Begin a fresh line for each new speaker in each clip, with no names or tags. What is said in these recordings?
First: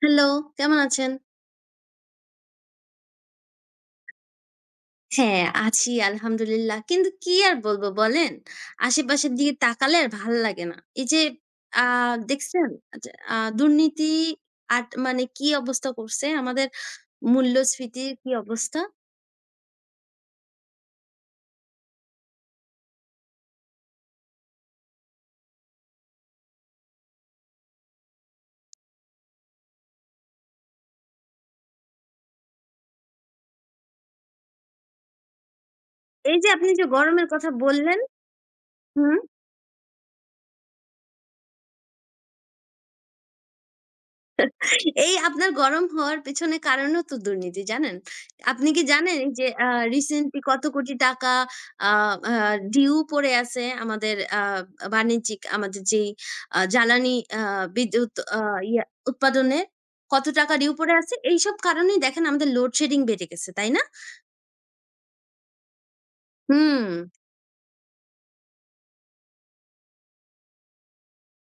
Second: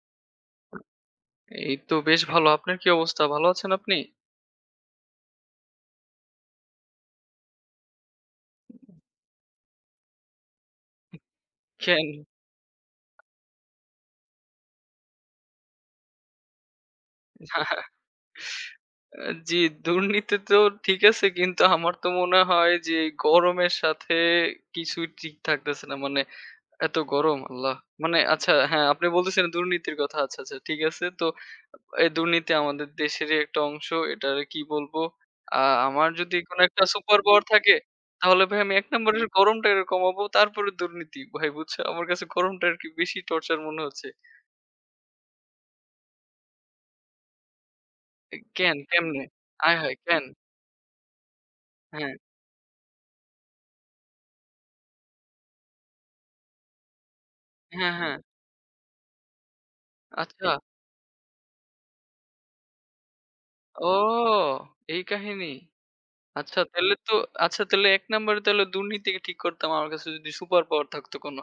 Hello, কেমন আছেন?
এই তো বেশ ভালো। আপনার কি অবস্থা? ভালো আছেন আপনি?
হ্যাঁ, আছি আলহামদুলিল্লাহ। কিন্তু কি আর বলবো বলেন? আশেপাশের দিকে তাকালে আর ভাল লাগে না। এই যে আ
কেন?
দেখছেন। আচ্ছা, দুর্নীতি আট মানে কি অবস্থা করছে আমাদের? মূল্যস্ফীতির কি অবস্থা?
জি, দুর্নীতি তো ঠিক আছে, কিন্তু আমার তো মনে হয় যে এই গরমের সাথে কিছুই ঠিক থাকতেছে না। এত গরম আল্লাহ! আচ্ছা হ্যাঁ, আপনি বলতেছিলেন দুর্নীতির কথা। আচ্ছা, আচ্ছা ঠিক আছে। তো এই দুর্নীতি আমাদের দেশেরই একটা অংশ। এটার কি বলবো? আ আমার যদি
এই যে
কোনো
আপনি
একটা
যে
সুপার
গরমের
পাওয়ার
কথা
থাকে,
বললেন।
তাহলে ভাই আমি ১
হুম।
নম্বরে গরমটাকে কমাবো। তারপরে দুর্নীতি। ভাই বুঝছো? আমার কাছে গরমটা আরকি বেশি টর্চার মনে হচ্ছে।
এই আপনার গরম হওয়ার পেছনে কারণও তো দুর্নীতি, জানেন?
এ
আপনি
কেন?
কি জানেন
কেমনে?
এই যে
আয় হায়! কেন?
রিসেন্টলি কত কোটি টাকা আ
হ্যাঁ,
আ ডিউ পড়ে আছে আমাদের বাণিজ্যিক আমাদের যেই জ্বালানি আ
হ্যাঁ,
বিদ্যুৎ
হ্যাঁ।
আ ইয়া উৎপাদনের কত
আচ্ছা।
টাকা ডিউ পড়ে আছে? এইসব কারণেই দেখেন আমাদের লোডশেডিং বেড়ে গেছে, তাই না?
ও! এই কাহিনী। আচ্ছা
হুম।
তাইলে তো আচ্ছা, তাইলে ১ নম্বরে তাইলে দুর্নীতিকে ঠিক করতাম আমার কাছে যদি সুপার পাওয়ার থাকতো কোনো।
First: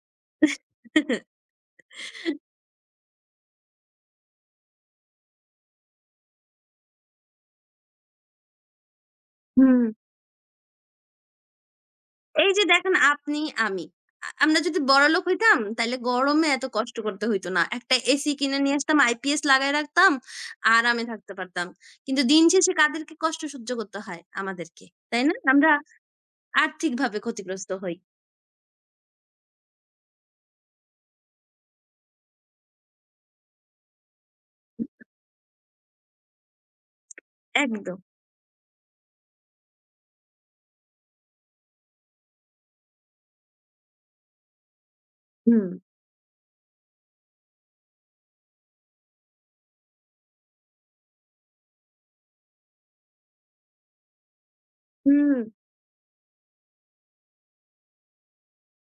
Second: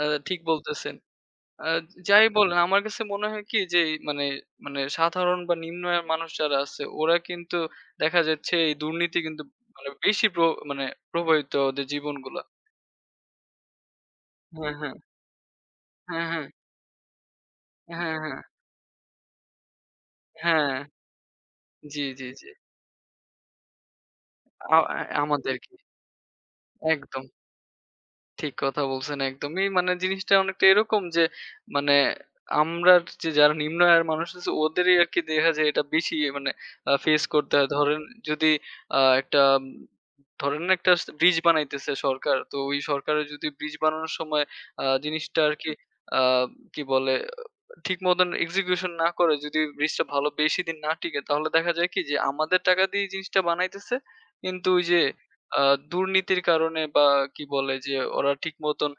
আ ঠিক বলতেছেন। আ যাই বলেন আমার কাছে মনে হয় কি যে মানে মানে সাধারণ বা নিম্ন আয়ের মানুষ যারা আছে ওরা কিন্তু দেখা যাচ্ছে এই দুর্নীতি কিন্তু
হুম।
মানে বেশি প্র মানে প্রভাবিত ওদের জীবনগুলা।
এই যে দেখেন আপনি, আমি। আমরা
হ্যাঁ,
যদি
হ্যাঁ।
বড়লোক হইতাম তাইলে
হ্যাঁ, হ্যাঁ।
গরমে এত কষ্ট করতে হইতো না। একটা
হ্যাঁ,
এসি
হ্যাঁ।
কিনে নিয়ে আসতাম, আইপিএস লাগায় রাখতাম,
হ্যাঁ।
আরামে থাকতে পারতাম।
জি,
কিন্তু
জি,
দিন
জি।
শেষে কাদেরকে কষ্ট সহ্য করতে হয়?
আ
আমাদেরকে। তাই না?
আমাদের
আমরা আর্থিকভাবে
একদম।
ক্ষতিগ্রস্ত হই।
ঠিক কথা বলছেন একদমই। মানে জিনিসটা অনেকটা এরকম যে মানে আমরা যে যারা নিম্ন আয়ের মানুষ আছে ওদেরই আরকি দেখা যায় এটা বেশি মানে ফেস করতে হয়।
একদম।
ধরেন যদি একটা ধরেন না একটা ব্রিজ বানাইতেছে সরকার। তো ওই সরকারের যদি ব্রিজ বানানোর সময় জিনিসটা
হুম,
আরকি আ কি বলে ঠিক মতন এক্সিকিউশন না করে, যদি জিনিসটা ভালো বেশি দিন না টিকে, তাহলে দেখা যায় কি যে আমাদের টাকা দিয়ে জিনিসটা বানাইতেছে কিন্তু ওই যে
হুম,
দুর্নীতির কারণে বা কি বলে যে ওরা ঠিক মতন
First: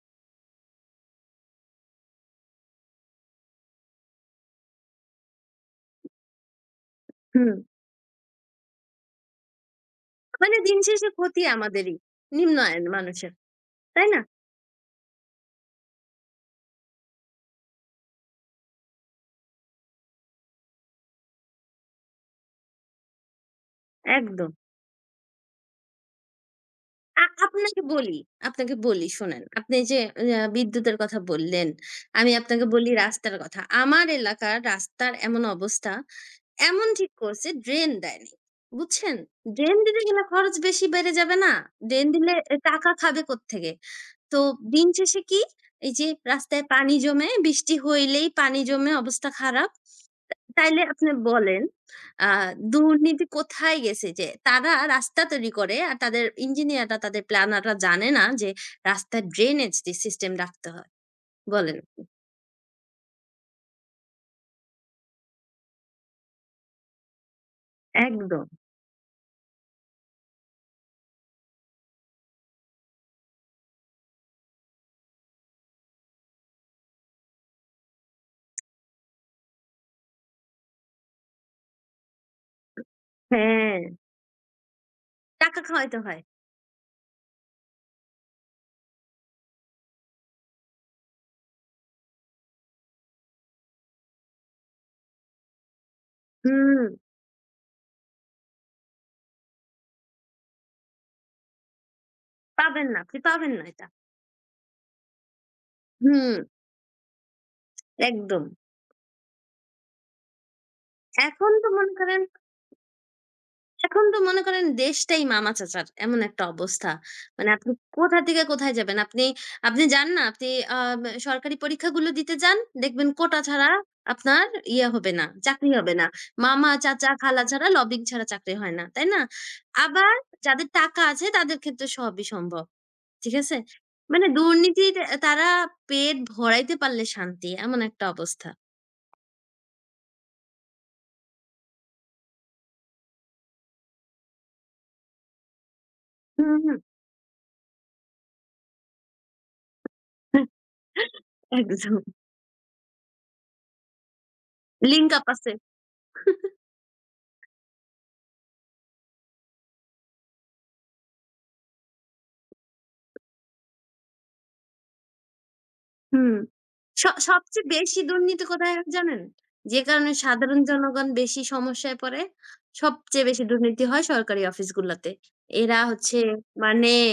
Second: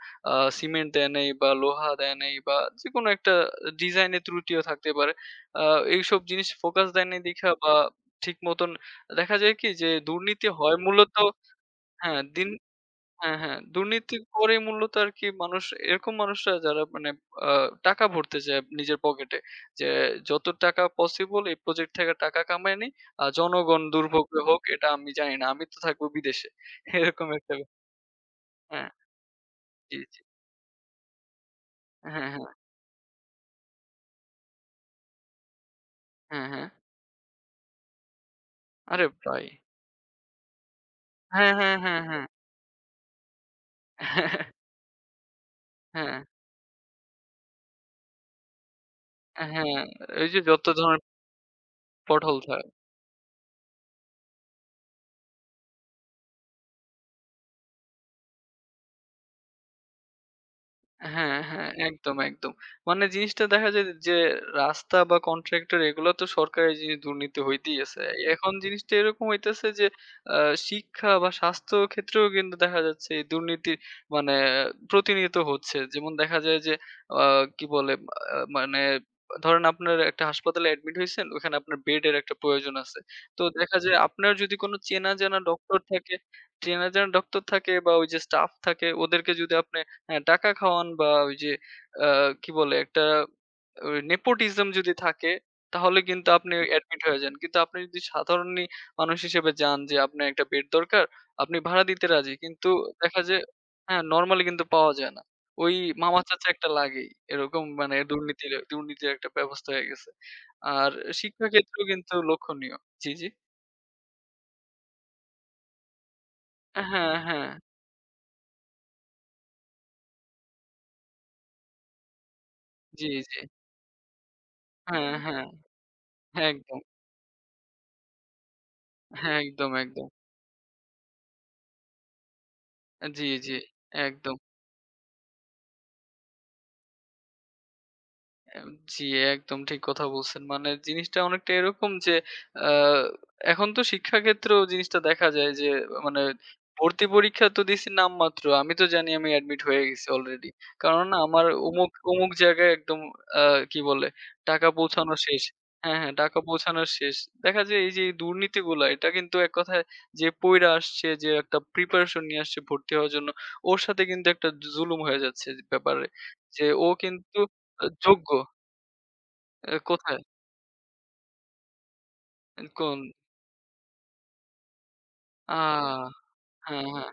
সিমেন্ট দেয় নাই বা লোহা দেয় নাই বা যে কোনো একটা ডিজাইনের ত্রুটিও থাকতে পারে এইসব জিনিস ফোকাস দেয় নাই দেখা
হুম।
বা ঠিক মতন দেখা যায় কি যে দুর্নীতি
মানে
হয়
দিন শেষে
মূলত
ক্ষতি আমাদেরই।
হ্যাঁ দিন
নিম্ন আয়ের মানুষের।
হ্যাঁ, হ্যাঁ।
তাই
দুর্নীতি
না?
করে মূলত আরকি মানুষ এরকম মানুষরা যারা মানে আ টাকা ভরতে চায় নিজের পকেটে। যে যত টাকা পসিবল এই প্রজেক্ট থেকে টাকা কামায় নেই। আর জনগণ দুর্ভোগে
একদম।
হোক এটা আমি জানি না। আমি তো থাকবো বিদেশে। এরকম একটা ব্যাপার।
আপনাকে বলি, আপনাকে
হ্যাঁ,
বলি শোনেন। আপনি
জি,
যে
জি।
বিদ্যুতের কথা বললেন,
হ্যাঁ,
আমি
হ্যাঁ,
আপনাকে বলি রাস্তার কথা। আমার এলাকার রাস্তার এমন অবস্থা,
হ্যাঁ, হ্যাঁ।
এমন ঠিক করছে ড্রেন দেয়নি।
আরে
বুঝছেন?
ভাই!
ড্রেন দিতে গেলে খরচ বেশি বেড়ে যাবে
হ্যাঁ,
না?
হ্যাঁ, হ্যাঁ,
ড্রেন
হ্যাঁ।
দিলে এ টাকা খাবে কোত্থেকে? তো দিন শেষে কি? এই যে
হ্যাঁ,
রাস্তায় পানি জমে, বৃষ্টি হইলেই পানি জমে, অবস্থা
হ্যাঁ,
খারাপ।
হ্যাঁ। এই
তা
যে যত
তাইলে
ধরনের
আপনি বলেন, আ
পটহোল থাকে।
দুর্নীতি কোথায় গেছে যে তারা রাস্তা তৈরি করে আর তাদের ইঞ্জিনিয়াররা, তাদের প্ল্যানাররা জানে না যে রাস্তার ড্রেনেজ দি সিস্টেম রাখতে হয়।
হ্যাঁ, হ্যাঁ।
বলেন।
একদম, একদম। মানে জিনিসটা দেখা যায় যে রাস্তা বা কন্ট্রাক্টর এগুলো তো সরকারি জিনিস, দুর্নীতি হইতেই আছে।
একদম।
এখন জিনিসটা এরকম হইতেছে যে আ শিক্ষা বা স্বাস্থ্য ক্ষেত্রেও কিন্তু দেখা যাচ্ছে এই দুর্নীতি মানে প্রতিনিয়ত হচ্ছে। যেমন দেখা যায় যে আ কি বলে আ মানে ধরেন আপনার একটা হাসপাতালে এডমিট হইছেন, ওখানে আপনার বেডের একটা প্রয়োজন আছে। তো দেখা
হ্যাঁ,
যায় আপনার যদি কোনো চেনা জানা
টাকা
ডক্টর
খাওয়াইতে
থাকে,
হয়।
চেনা জানা ডক্টর থাকে বা ওই যে স্টাফ থাকে ওদেরকে যদি আপনি হ্যাঁ, টাকা খাওয়ান বা ওই যে আ কি বলে একটা ওই নেপোটিজম যদি থাকে তাহলে কিন্তু আপনি
হুম,
অ্যাডমিট হয়ে যান। কিন্তু আপনি যদি সাধারণই মানুষ হিসেবে যান যে আপনার একটা বেড দরকার, আপনি ভাড়া দিতে রাজি। কিন্তু
পাবেন না, আপনি
দেখা যায়
পাবেন না এটা।
হ্যাঁ, নরমালি কিন্তু পাওয়া যায় না। ওই মামা
হুম,
চাচা একটা লাগেই। এরকম মানে
একদম।
দুর্নীতির দুর্নীতির একটা ব্যবস্থা হয়ে গেছে। আর শিক্ষা
এখন তো
ক্ষেত্রেও
মনে
কিন্তু
করেন
লক্ষণীয়। জি, জি।
এখন তো মনে করেন দেশটাই মামা চাচার এমন একটা অবস্থা।
হ্যাঁ, হ্যাঁ।
মানে আপনি কোথা থেকে কোথায় যাবেন? আপনি, আপনি যান না, আপনি আ সরকারি পরীক্ষাগুলো দিতে যান,
জি,
দেখবেন
জি।
কোটা ছাড়া আপনার ইয়ে
হ্যাঁ,
হবে না,
হ্যাঁ।
চাকরি হবে না। মামা,
একদম।
চাচা, খালা ছাড়া, লবিং ছাড়া চাকরি হয় না, তাই না?
হ্যাঁ, একদম, একদম।
আবার যাদের টাকা আছে তাদের ক্ষেত্রে সবই সম্ভব।
জি,
ঠিক
জি।
আছে? মানে
একদম।
দুর্নীতির তারা পেট ভরাইতে পারলে শান্তি, এমন একটা অবস্থা।
এম জি, একদম ঠিক কথা বলছেন। মানে জিনিসটা অনেকটা এরকম যে আ এখন তো শিক্ষাক্ষেত্রেও জিনিসটা দেখা যায় যে মানে
হুম, হুম।
ভর্তি পরীক্ষা তো দিছি নামমাত্র। আমি তো জানি আমি অ্যাডমিট হয়ে গেছি অলরেডি। কারণ না আমার অমুক,
একদম।
অমুক জায়গায় একদম আ কি বলে টাকা
লিঙ্ক
পৌঁছানো
আপ
শেষ।
আছে।
হ্যাঁ, হ্যাঁ, টাকা পৌঁছানো শেষ। দেখা যায় এই যে এই দুর্নীতিগুলা এটা কিন্তু এক কথায় যে পইড়া আসছে, যে একটা প্রিপারেশন নিয়ে আসছে ভর্তি হওয়ার জন্য, ওর সাথে কিন্তু একটা জুলুম হয়ে যাচ্ছে ব্যাপারে।
হুম।
যে ও কিন্তু
সবচেয়ে বেশি
যোগ্য।
দুর্নীতি কোথায় হয় জানেন?
এ
যে কারণে
কোথায়?
সাধারণ জনগণ বেশি সমস্যায় পড়ে।
কোন?
সবচেয়ে বেশি দুর্নীতি হয় সরকারি অফিসগুলাতে।
আ
এরা হচ্ছে
হ্যাঁ,
মানে
হ্যাঁ।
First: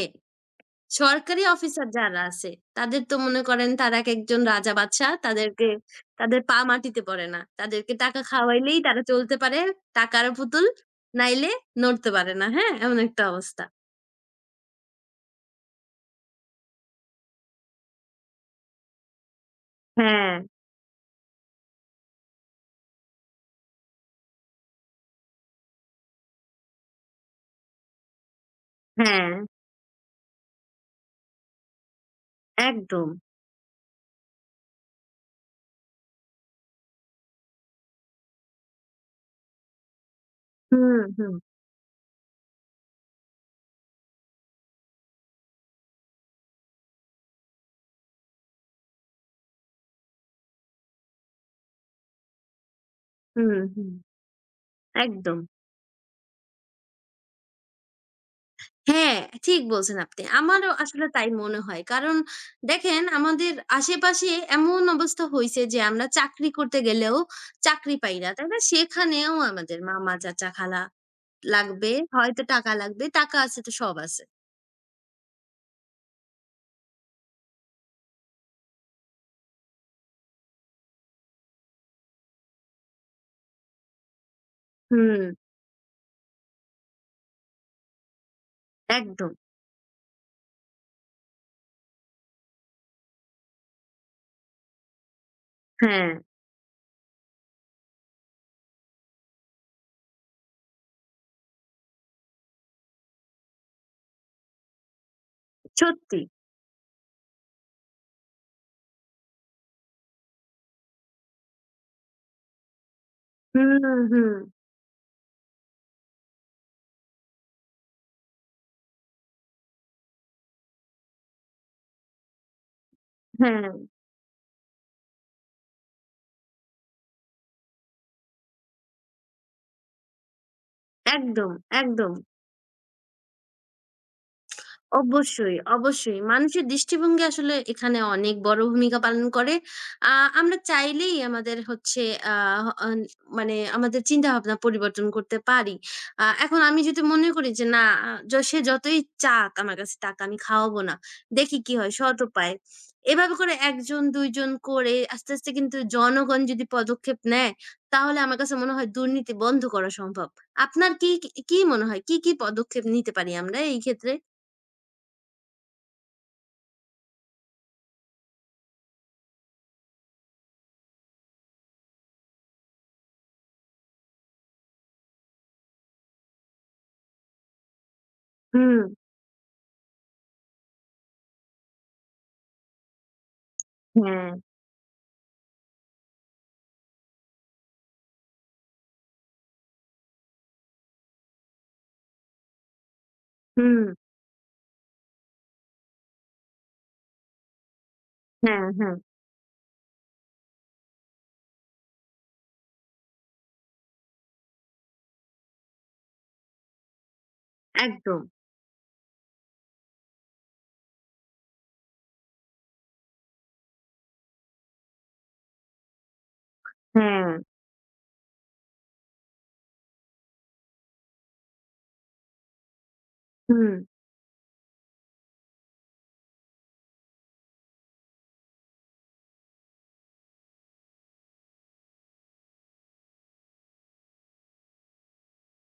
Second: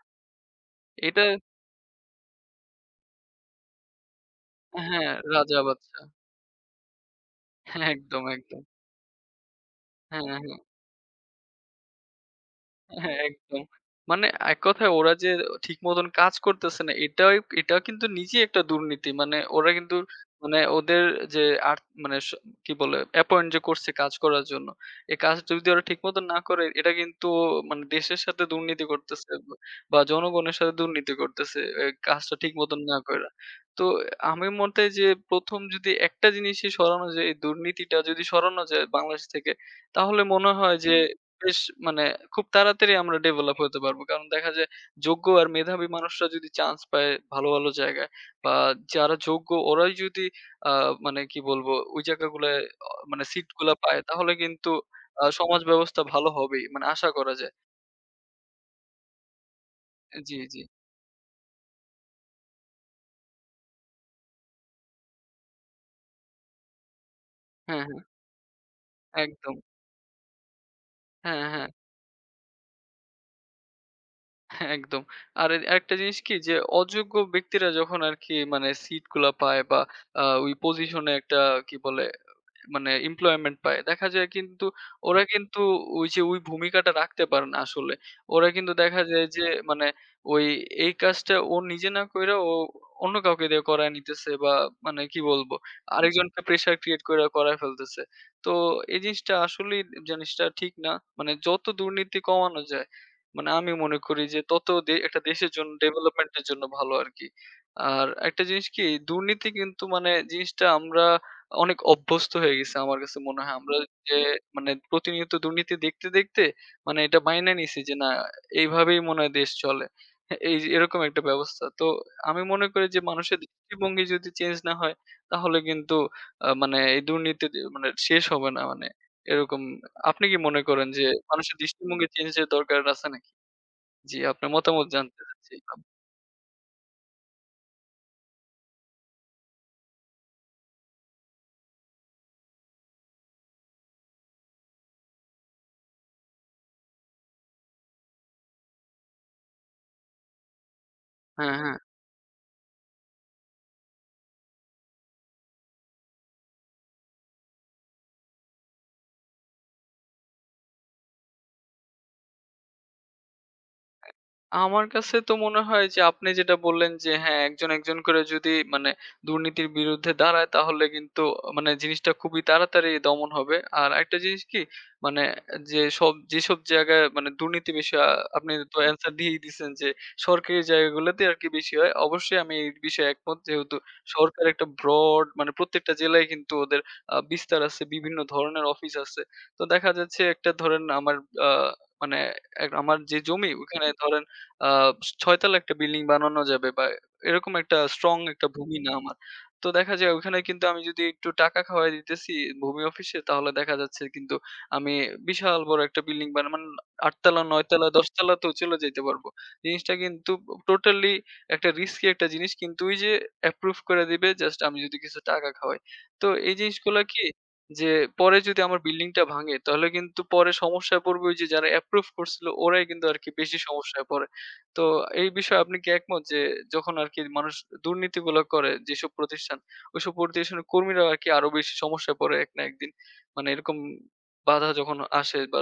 এটা
সরকারি অফিসার যারা আছে, তাদের তো মনে করেন তারা একেকজন রাজা
হ্যাঁ,
বাদশাহ।
রাজা
তাদেরকে
বাদশা।
তাদের পা মাটিতে পড়ে না।
হ্যাঁ,
তাদেরকে টাকা
একদম, একদম।
খাওয়াইলেই তারা চলতে পারে,
হ্যাঁ,
টাকার
হ্যাঁ।
পুতুল। নাইলে নড়তে পারে না। হ্যাঁ? এমন
হ্যাঁ,
একটা
একদম।
অবস্থা।
মানে এক কথায় ওরা যে ঠিক মতন কাজ করতেছে না, এটাই এটা কিন্তু নিজেই একটা দুর্নীতি। মানে ওরা কিন্তু
হ্যাঁ,
মানে ওদের যে আর মানে স কি বলে অ্যাপয়েন্ট যে করছে কাজ করার জন্য। এই কাজ যদি ওরা ঠিক মতন না করে, এটা কিন্তু মানে দেশের সাথে দুর্নীতি
হ্যাঁ।
করতেছে বা জনগণের সাথে দুর্নীতি করতেছে এই কাজটা ঠিক মতন না
একদম।
কইরা। তো আমি মতে যে ১ম যদি একটা জিনিসই সরানো যায়, এই দুর্নীতিটা যদি সরানো যায় বাংলাদেশ থেকে, তাহলে মনে হয় যে
হুম, হুম,
বেশ মানে খুব তাড়াতাড়ি আমরা ডেভেলপ হতে পারবো। কারণ দেখা যায় যোগ্য আর মেধাবী মানুষরা যদি চান্স পায় ভালো, ভালো জায়গায় বা যারা যোগ্য ওরাই যদি আ মানে কি বলবো ওই জায়গাগুলায় অ মানে সিট
হুম,
গুলা
হুম।
পায়, তাহলে কিন্তু
একদম।
সমাজ ব্যবস্থা ভালো হবেই। মানে আশা করা যায়।
হ্যাঁ, ঠিক বলছেন আপনি।
জি, জি।
আমারও আসলে তাই মনে হয়। কারণ দেখেন আমাদের আশেপাশে এমন অবস্থা হইছে যে আমরা চাকরি করতে গেলেও
হ্যাঁ,
চাকরি
হ্যাঁ।
পাই না, তাই না? সেখানেও
একদম।
আমাদের মামা, চাচা, খালা
হ্যাঁ, হ্যাঁ।
লাগবে। হয়তো টাকা লাগবে। টাকা আছে তো সব আছে।
হ্যাঁ, একদম। আরেকটা জিনিস কি যে অযোগ্য ব্যক্তিরা যখন আরকি মানে সিট গুলা পায় বা ওই পজিশনে একটা কি বলে মানে employment পায়। দেখা যায় কিন্তু
হুম,
ওরা কিন্তু ওই যে ওই ভূমিকাটা রাখতে পারে না আসলে। ওরা কিন্তু দেখা যায়
একদম।
যে মানে ওই এই কাজটা ও নিজে না কইরা ও অন্য কাউকে দিয়ে করায় নিতেছে বা মানে কি বলবো
হ্যাঁ,
আরেকজনকে প্রেশার ক্রিয়েট করে করায় ফেলতেছে। তো এই জিনিসটা আসলেই জিনিসটা ঠিক না। মানে যত দুর্নীতি কমানো যায়, মানে আমি মনে করি যে তত দে একটা দেশের জন্য
সত্যি।
ডেভেলপমেন্ট এর জন্য ভালো আরকি। আর একটা জিনিস কি দুর্নীতি কিন্তু মানে জিনিসটা আমরা অনেক অভ্যস্ত হয়ে গেছে আমার কাছে মনে হয়।
হুম,
আমরা যে
হুম।
মানে প্রতিনিয়ত দুর্নীতি দেখতে, দেখতে মানে এটা মাইনা নিছি যে না এইভাবেই মনে হয় দেশ চলে। হ্যাঁ, এই যে এরকম একটা ব্যবস্থা। তো আমি মনে করি যে মানুষের
হ্যাঁ,
দৃষ্টিভঙ্গি যদি চেঞ্জ না হয়, তাহলে কিন্তু আ মানে এই দুর্নীতি দে মানে শেষ হবে না মানে এরকম। আপনি কি মনে করেন যে
একদম,
মানুষের দৃষ্টিভঙ্গি
একদম।
চেঞ্জ এর দরকার আছে নাকি? জি, আপনার মতামত জানতে
অবশ্যই,
চাচ্ছিলাম।
অবশ্যই। মানুষের দৃষ্টিভঙ্গি আসলে এখানে অনেক বড় ভূমিকা পালন করে। আ আমরা চাইলেই আমাদের হচ্ছে আ অন মানে আমাদের চিন্তাভাবনা পরিবর্তন করতে পারি। এখন আমি যদি মনে করি যে না, আ য সে যতই চাক, আমার কাছে টাকা আমি খাওয়াবো না।
হ্যাঁ,
দেখি কি
হ্যাঁ।
হয় সৎ উপায়ে। এভাবে করে ১ জন ২ জন করে আস্তে, আস্তে কিন্তু জনগণ যদি পদক্ষেপ নেয় তাহলে আমার কাছে মনে হয় দুর্নীতি বন্ধ করা সম্ভব। আপনার কি, কি মনে হয়? কি, কি পদক্ষেপ নিতে পারি আমরা এই ক্ষেত্রে?
আমার কাছে তো মনে হয় যে আপনি যেটা বললেন যে হ্যাঁ, একজন, একজন করে যদি মানে দুর্নীতির বিরুদ্ধে দাঁড়ায় তাহলে কিন্তু মানে জিনিসটা খুবই তাড়াতাড়ি দমন হবে। আর আরেকটা জিনিস কি মানে যেসব যেসব জায়গায় মানে দুর্নীতি বেশি আপনি তো
হুম।
অ্যান্সার দিয়েই দিছেন যে সরকারি জায়গাগুলোতে আরকি বেশি হয়। অবশ্যই আমি এই বিষয়ে একমত, যেহেতু
হ্যাঁ,
সরকার একটা ব্রড মানে প্রত্যেকটা জেলায় কিন্তু ওদের বিস্তার আছে, বিভিন্ন ধরনের অফিস আছে। তো দেখা যাচ্ছে একটা ধরেন আমার আ মানে এক আমার যে জমি
হুম,
ওখানে ধরেন আ ৬ তলা একটা বিল্ডিং বানানো যাবে বা এরকম একটা স্ট্রং একটা
হ্যাঁ,
ভূমি না
হ্যাঁ,
আমার। তো দেখা যায় ওখানে কিন্তু আমি যদি একটু টাকা খাওয়ায় দিতেছি ভূমি অফিসে, তাহলে দেখা যাচ্ছে কিন্তু আমি বিশাল বড় একটা বিল্ডিং বানা মানে ৮ তলা, ৯ তলা, ১০
একদম।
তলাতেও চলে যাইতে পারবো। জিনিসটা কিন্তু টোটালি একটা রিস্কি একটা জিনিস, কিন্তু ওই যে অ্যাপ্রুভ করে দিবে জাস্ট আমি যদি কিছু টাকা খাওয়াই। তো এই জিনিসগুলা কি
হ্যাঁ,
যে পরে যদি আমার বিল্ডিংটা ভাঙে, তাহলে কিন্তু পরে সমস্যায় পড়বে ওই যে যারা অ্যাপ্রুভ করছিল ওরাই কিন্তু আরকি বেশি
হুম।
সমস্যায় পড়ে। তো এই বিষয়ে আপনি কি একমত যে যখন আরকি মানুষ দুর্নীতিগুলো করে যেসব প্রতিষ্ঠান, ওইসব প্রতিষ্ঠানের কর্মীরা আরকি আরো বেশি সমস্যায় পড়ে এক না একদিন। মানে এরকম বাধা যখন আসে বা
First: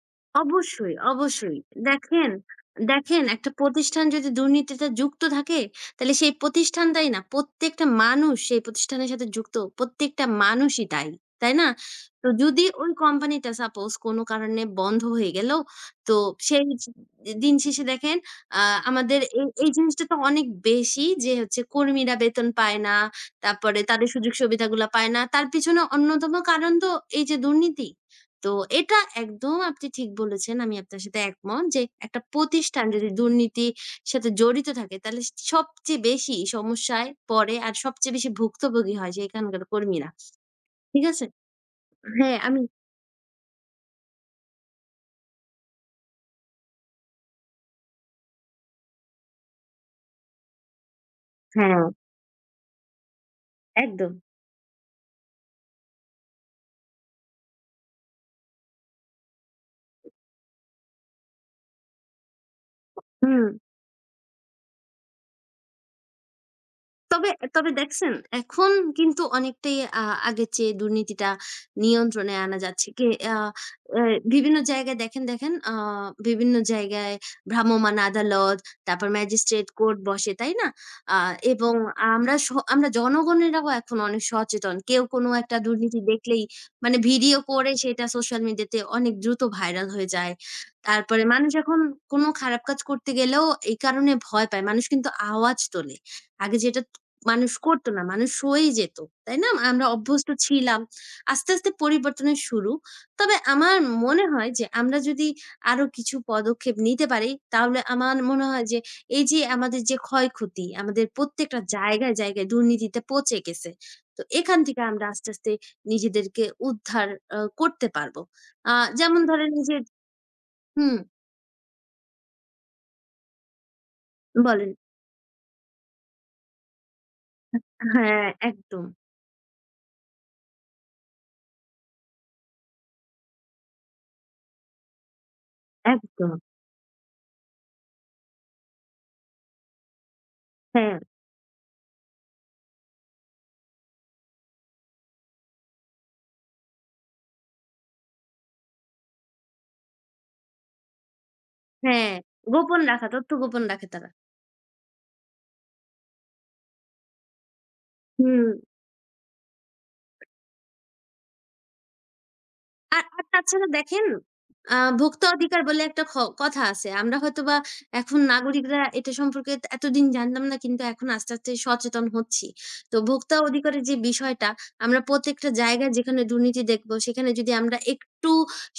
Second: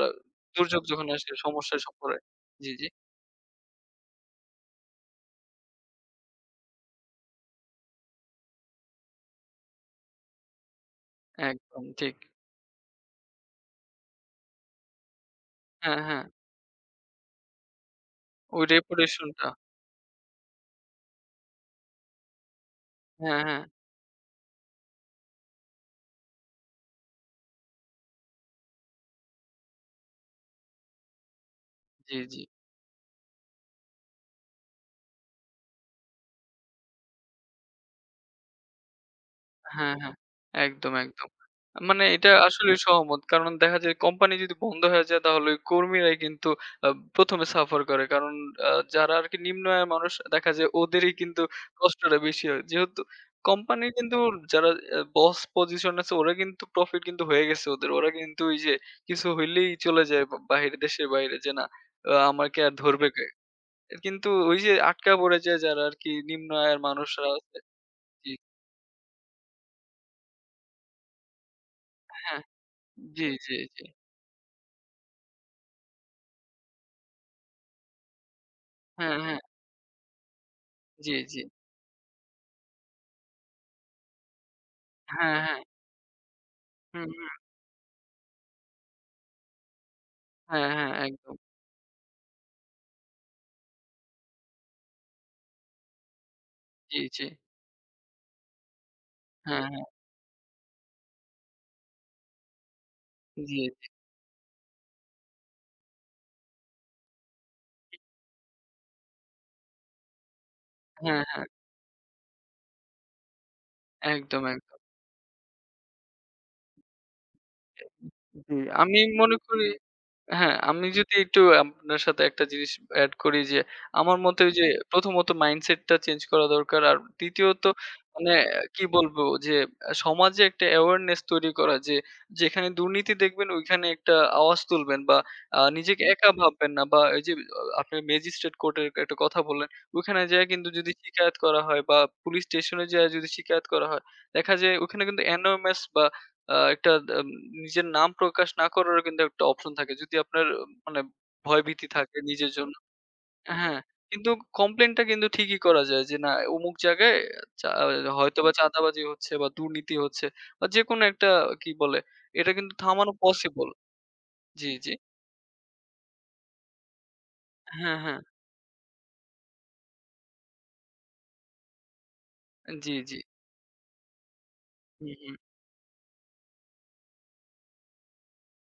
দুর্যোগ
অবশ্যই,
যখন আসে
অবশ্যই।
সমস্যায় সব পড়ে।
দেখেন,
জি, জি।
দেখেন, একটা প্রতিষ্ঠান যদি দুর্নীতিতে যুক্ত থাকে, তাহলে সেই প্রতিষ্ঠানটাই না, প্রত্যেকটা মানুষ সেই প্রতিষ্ঠানের সাথে যুক্ত, প্রত্যেকটা মানুষই দায়ী। তাই না?
একদম ঠিক।
তো যদি ওই কোম্পানিটা সাপোজ কোনো কারণে বন্ধ হয়ে গেল,
হ্যাঁ,
তো
হ্যাঁ।
সেই জি দিন শেষে দেখেন আ
ওই
আমাদের
reputation
এই,
টা।
এই জিনিসটা তো অনেক বেশি যে হচ্ছে কর্মীরা বেতন পায় না,
হ্যাঁ, হ্যাঁ।
তারপরে তাদের সুযোগ সুবিধাগুলা পায় না। তার পিছনে অন্যতম কারণ তো এই যে দুর্নীতি। তো এটা একদম আপনি ঠিক বলেছেন। আমি আপনার সাথে একমত যে
জি,
একটা
জি।
প্রতিষ্ঠান যদি দুর্নীতির সাথে জড়িত থাকে তাহলে সবচেয়ে বেশি সমস্যায় পড়ে আর সবচেয়ে বেশি ভুক্তভোগী হয় সেখানকার
হ্যাঁ,
কর্মীরা।
হ্যাঁ। একদম,
ঠিক আছে?
একদম। মানে এটা
হ্যাঁ, আমি
আসলে সহমত। কারণ দেখা যায় কোম্পানি যদি বন্ধ হয়ে যায়, তাহলে ওই কর্মীরাই কিন্তু আ ১ম এ সাফার করে। কারণ আ যারা আরকি নিম্ন আয়ের মানুষ দেখা যায় ওদেরই কিন্তু
হ্যাঁ,
কষ্টটা বেশি হয়। যেহেতু কোম্পানির
একদম।
কিন্তু যারা বস পজিশন আছে ওরা কিন্তু প্রফিট কিন্তু হয়ে গেছে ওদের। ওরা কিন্তু ওই যে কিছু হইলেই চলে যায় বা বাহিরে দেশের বাইরে যে না আমাকে আর ধরবে কে?
হুম।
কিন্তু ওই যে আটকা পড়ে যায় যারা আরকি নিম্ন আয়ের মানুষরা
তবে
আছে
তবে দেখছেন
জি,
এখন কিন্তু অনেকটাই আগের চেয়ে দুর্নীতিটা নিয়ন্ত্রণে
হ্যাঁ।
আনা যাচ্ছে। কে
জি,
আ
জি, জি।
এ বিভিন্ন জায়গায় দেখেন, দেখেন, বিভিন্ন জায়গায় ভ্রাম্যমাণ আদালত, তারপর
হ্যাঁ, হ্যাঁ।
ম্যাজিস্ট্রেট কোর্ট বসে, তাই না?
জি,
আ
জি।
এবং আমরা স আমরা জনগণেরাও এখন অনেক সচেতন। কেউ কোনো
হ্যাঁ,
একটা
হ্যাঁ।
দুর্নীতি দেখলেই মানে
হুম, হুম।
ভিডিও করে সেটা সোশ্যাল মিডিয়াতে অনেক দ্রুত ভাইরাল হয়ে যায়।
হ্যাঁ, হ্যাঁ।
তারপরে
একদম।
মানুষ এখন কোনো খারাপ কাজ করতে গেলেও এই কারণে ভয় পায়। মানুষ কিন্তু আওয়াজ তোলে। আগে যেটা
জি, জি।
মানুষ করতো না। মানুষ সয়েই যেত। তাই না?
হ্যাঁ, হ্যাঁ।
আমরা অভ্যস্ত ছিলাম। আস্তে, আস্তে পরিবর্তনের শুরু। তবে
জি,
আমার
জি।
মনে হয় যে আমরা যদি আরো কিছু পদক্ষেপ নিতে পারি তাহলে আমার মনে হয় যে এই যে আমাদের যে ক্ষয়ক্ষতি, আমাদের
হ্যাঁ, হ্যাঁ।
প্রত্যেকটা জায়গায় দুর্নীতিতে পচে গেছে। তো
একদম,
এখান
একদম।
থেকে আমরা আস্তে, আস্তে নিজেদেরকে উদ্ধার করতে পারবো।
জি,
আ
আমি
যেমন
মনে
ধরেন
করি
এই যে
হ্যাঁ, আমি
হুম,
যদি একটু আপনার সাথে একটা জিনিস এড করি যে, আমার মতে ওই যে
বলেন।
প্রথমত মাইন্ডসেট টা চেঞ্জ করা দরকার। আর দ্বিতীয়ত
হ্যাঁ,
মানে কি
একদম,
বলবো যে সমাজে একটা অ্যাওয়ারনেস তৈরি করা যে, যেখানে দুর্নীতি দেখবেন ওইখানে একটা আওয়াজ তুলবেন বা নিজেকে একা
একদম।
ভাববেন না বা এই যে আপনি ম্যাজিস্ট্রেট কোর্টের একটা কথা বললেন, ওইখানে যেয়ে কিন্তু যদি
হ্যাঁ,
শিকায়াত করা হয় বা পুলিশ স্টেশনে যেয়ে যদি শিকায়াত করা হয়, দেখা যায় ওখানে কিন্তু anonymous বা আ একটা আম নিজের নাম প্রকাশ না করারও কিন্তু একটা অপশন থাকে। যদি আপনার মানে ভয়ভীতি
হ্যাঁ।
থাকে নিজের জন্য
গোপন রাখা, তথ্য গোপন
হ্যাঁ,
রাখে তারা।
কিন্তু কমপ্লেইনটা কিন্তু ঠিকই করা যায় যে, না অমুক জায়গায় চা
হুম।
হয়তোবা চাঁদাবাজি হচ্ছে বা দুর্নীতি হচ্ছে বা যেকোনো একটা কি বলে এটা কিন্তু
আর
থামানো
আর তাছাড়া
পসিবল।
দেখেন
জি, জি।
ভোক্তা অধিকার বলে একটা কথা আছে। আমরা হয়তোবা
হ্যাঁ, হ্যাঁ।
এখন নাগরিকরা এটা সম্পর্কে এত এতদিন জানতাম না কিন্তু এখন আস্তে, আস্তে সচেতন হচ্ছি।
জি,
তো
জি।
ভোক্তা অধিকারের যে বিষয়টা আমরা
হুম, হুম।
প্রত্যেকটা জায়গায় যেখানে দুর্নীতি দেখব সেখানে যদি আমরা একটু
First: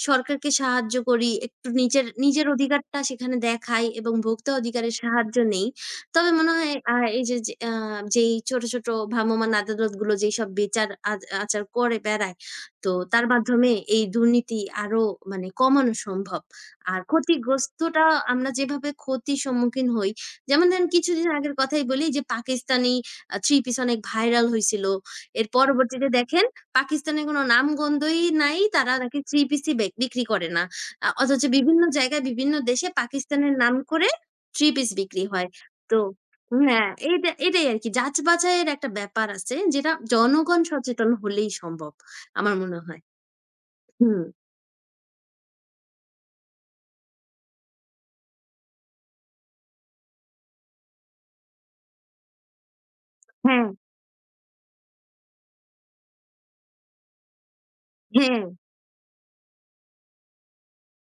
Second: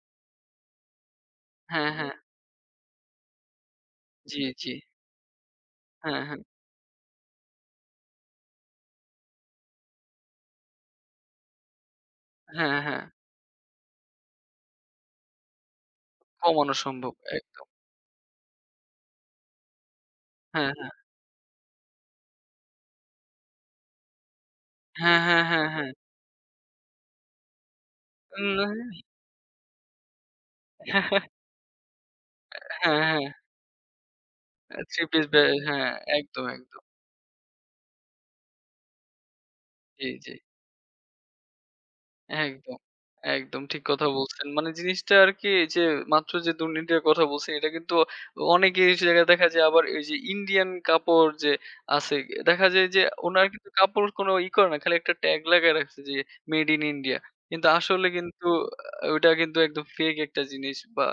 সরকারকে সাহায্য করি, একটু
হ্যাঁ,
নিজের
হ্যাঁ।
নিজের অধিকারটা সেখানে দেখাই এবং
জি,
ভোক্তা
জি।
অধিকারের সাহায্য নেই।
হ্যাঁ,
তবে
হ্যাঁ।
মনে হয় আ এই যে যে আ যেই ছোট, ছোট ভ্রাম্যমাণ আদালতগুলো যেইসব বিচার আচার করে বেড়ায়
হ্যাঁ,
তো
হ্যাঁ।
তার মাধ্যমে এই দুর্নীতি আরো মানে কমানো সম্ভব।
কমানো
আর
সম্ভব একদম।
ক্ষতিগ্রস্তটা আমরা যেভাবে ক্ষতির সম্মুখীন হই, যেমন
হ্যাঁ,
ধরেন
হ্যাঁ।
কিছুদিন আগের কথাই বলি যে পাকিস্তানি ৩ পিস অনেক ভাইরাল হইছিল।
হ্যাঁ, হ্যাঁ,
এর
হ্যাঁ, হ্যাঁ।
পরবর্তীতে দেখেন পাকিস্তানের কোনো নামগন্ধই নাই। তারা
উম
নাকি ৩ পিসই বিক্রি করে না। অথচ বিভিন্ন জায়গায় বিভিন্ন দেশে
হ্যাঁ, হ্যাঁ।
পাকিস্তানের নাম করে ৩ পিস
থ্রি পিস
বিক্রি
ব্যা
হয়।
হ্যাঁ,
তো
একদম, একদম।
হ্যাঁ, এটাই আরকি যাচ-বাচাইয়ের একটা ব্যাপার আছে যেটা
জি, জি।
জনগণ সচেতন হলেই সম্ভব। আমার
একদম,
মনে হয়।
একদম ঠিক কথা
হুম,
বলছেন। মানে জিনিসটা আরকি এই যে মাত্র যে দুর্নীতির কথা বলছি এটা কিন্তু অনেকেই এই জায়গায় দেখা যায় আবার এই যে ইন্ডিয়ান কাপড় যে আছে দেখা যায় যে উনারা
হ্যাঁ,
কিন্তু কাপড় কোনো ই করে না। খালি একটা ট্যাগ লাগায় রাখছে যে মেড ইন ইন্ডিয়া। কিন্তু আসলে
হ্যাঁ,
কিন্তু ওইটা কিন্তু একদম ফেক একটা জিনিস বা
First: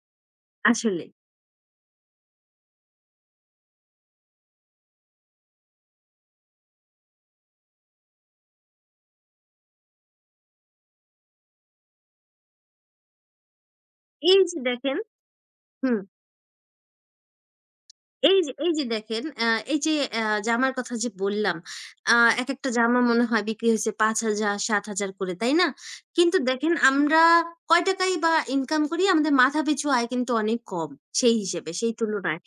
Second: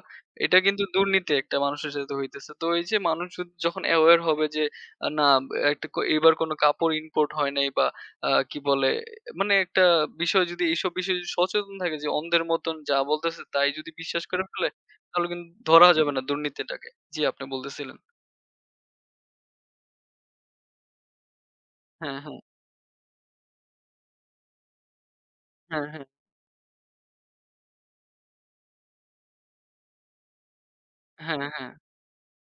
এটা কিন্তু
আসলে।
দুর্নীতি একটা মানুষের সাথে হইতেছে। তো এই যে মানুষ যখন অ্যাওয়ার হবে যে না একটা ক এবার কোনো কাপড় ইম্পোর্ট হয় নাই বা আ কি বলে মানে একটা বিষয় যদি এইসব বিষয়ে যদি সচেতন থাকে, যে অন্ধের মতন যা বলতেছে তাই যদি বিশ্বাস
এই
করে
যে
ফেলে,
দেখেন
তাহলে কিন্তু ধরা
হুম,
যাবে না দুর্নীতিটাকে। জি, আপনি বলতেছিলেন।
এই যে দেখেন আ এই যে আ জামার কথা যে বললাম, আ
হ্যাঁ, হ্যাঁ।
একেকটা জামা মনে হয় বিক্রি হইছে ৫,০০০, ৭,০০০ করে, তাই না?
হ্যাঁ, হ্যাঁ।
কিন্তু দেখেন আমরা কয় টাকাই বা ইনকাম করি? আমাদের মাথাপিছু আয় কিন্তু অনেক কম সেই
হ্যাঁ,
হিসেবে,
হ্যাঁ।
সেই তুলনায়।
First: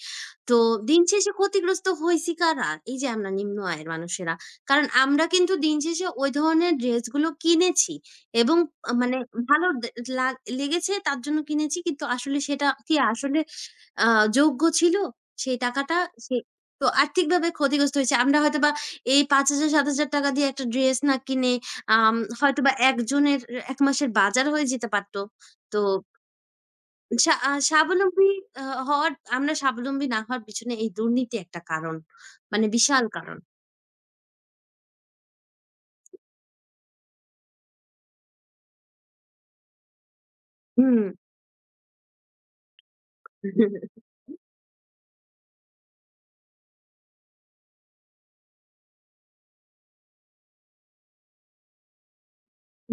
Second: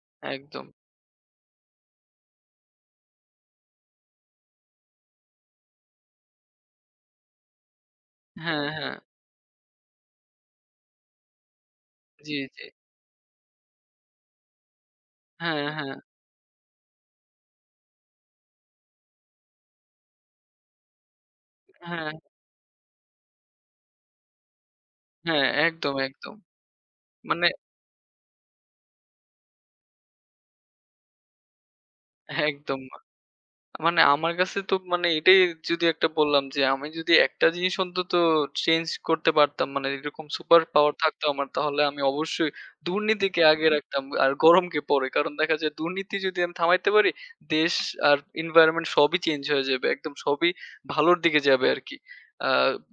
তো
একদম।
দিন শেষে ক্ষতিগ্রস্ত হইছি কারা? এই যে আমরা নিম্ন আয়ের মানুষেরা। কারণ আমরা কিন্তু দিন শেষে ওই ধরনের ড্রেসগুলো কিনেছি এবং
হ্যাঁ, হ্যাঁ।
মানে ভালো দে লাগ লেগেছে তার জন্য কিনেছি। কিন্তু
জি,
আসলে
জি।
সেটা কি আসলে আ যোগ্য ছিল? সেই
হ্যাঁ, হ্যাঁ।
টাকাটা সে তো আর্থিকভাবে ক্ষতিগ্রস্ত হয়েছে। আমরা হয়তোবা এই ৳৫,০০০, ৳৭,০০০ দিয়ে একটা ড্রেস না কিনে
হ্যাঁ,
আম হয়তোবা একজনের ১ মাসের বাজার হয়ে যেতে পারত।
হ্যাঁ।
তো
একদম, একদম।
সা
মানে
আ স্বাবলম্বী আ হওয়ার আমরা স্বাবলম্বী না হওয়ার পিছনে এই দুর্নীতি একটা কারণ। মানে
একদম।
বিশাল কারণ।
মানে আমার কাছে তো মানে এটাই যদি একটা বললাম যে আমি যদি একটা জিনিস অন্তত চেঞ্জ করতে পারতাম, মানে এরকম সুপার পাওয়ার
হুম।
থাকতো আমার, তাহলে আমি অবশ্যই দুর্নীতিকে আগে রাখতাম আর গরমকে পরে। কারণ দেখা যায় দুর্নীতি যদি আমি থামাইতে পারি দেশ আর environment সবই চেঞ্জ হয়ে যাবে। একদম সবই ভালোর দিকে যাবে আরকি। আ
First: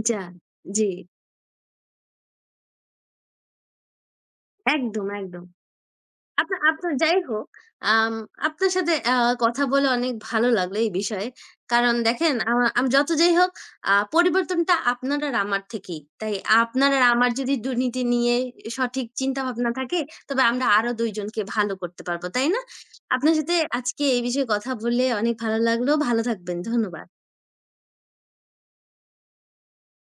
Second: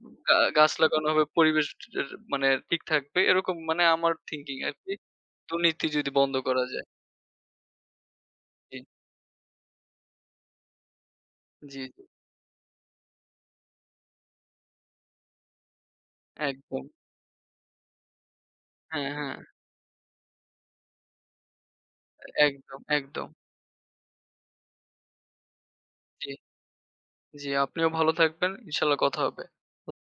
যা
গাছ
জি।
লাগানো হবে, পরিবেশ এর মানে ঠিক থাকবে। এরকম মানে আমার thinking আরকি।
একদম, একদম।
দুর্নীতি যদি বন্ধ
আচ্ছা,
করা যায়।
আচ্ছা যাই হোক, আম আপনার
জি,
সাথে কথা বলে অনেক ভালো লাগলো এই বিষয়ে।
জি,
কারণ
জি।
দেখেন আ আম যত যাই হোক পরিবর্তনটা আপনার আর আমার থেকেই। তাই
একদম।
আপনার আর আমার যদি দুর্নীতি নিয়ে সঠিক
হ্যাঁ, হ্যাঁ।
চিন্তাভাবনা থাকে, তবে আমরা আরো ২ জনকে ভালো করতে পারব। তাই না?
একদম, একদম।
আপনার সাথে আজকে এই বিষয়ে কথা বলে অনেক ভালো লাগলো। ভালো
জি,
থাকবেন। ধন্যবাদ।
জি, আপনিও ভালো থাকবেন। ইনশাআল্লাহ কথা হবে।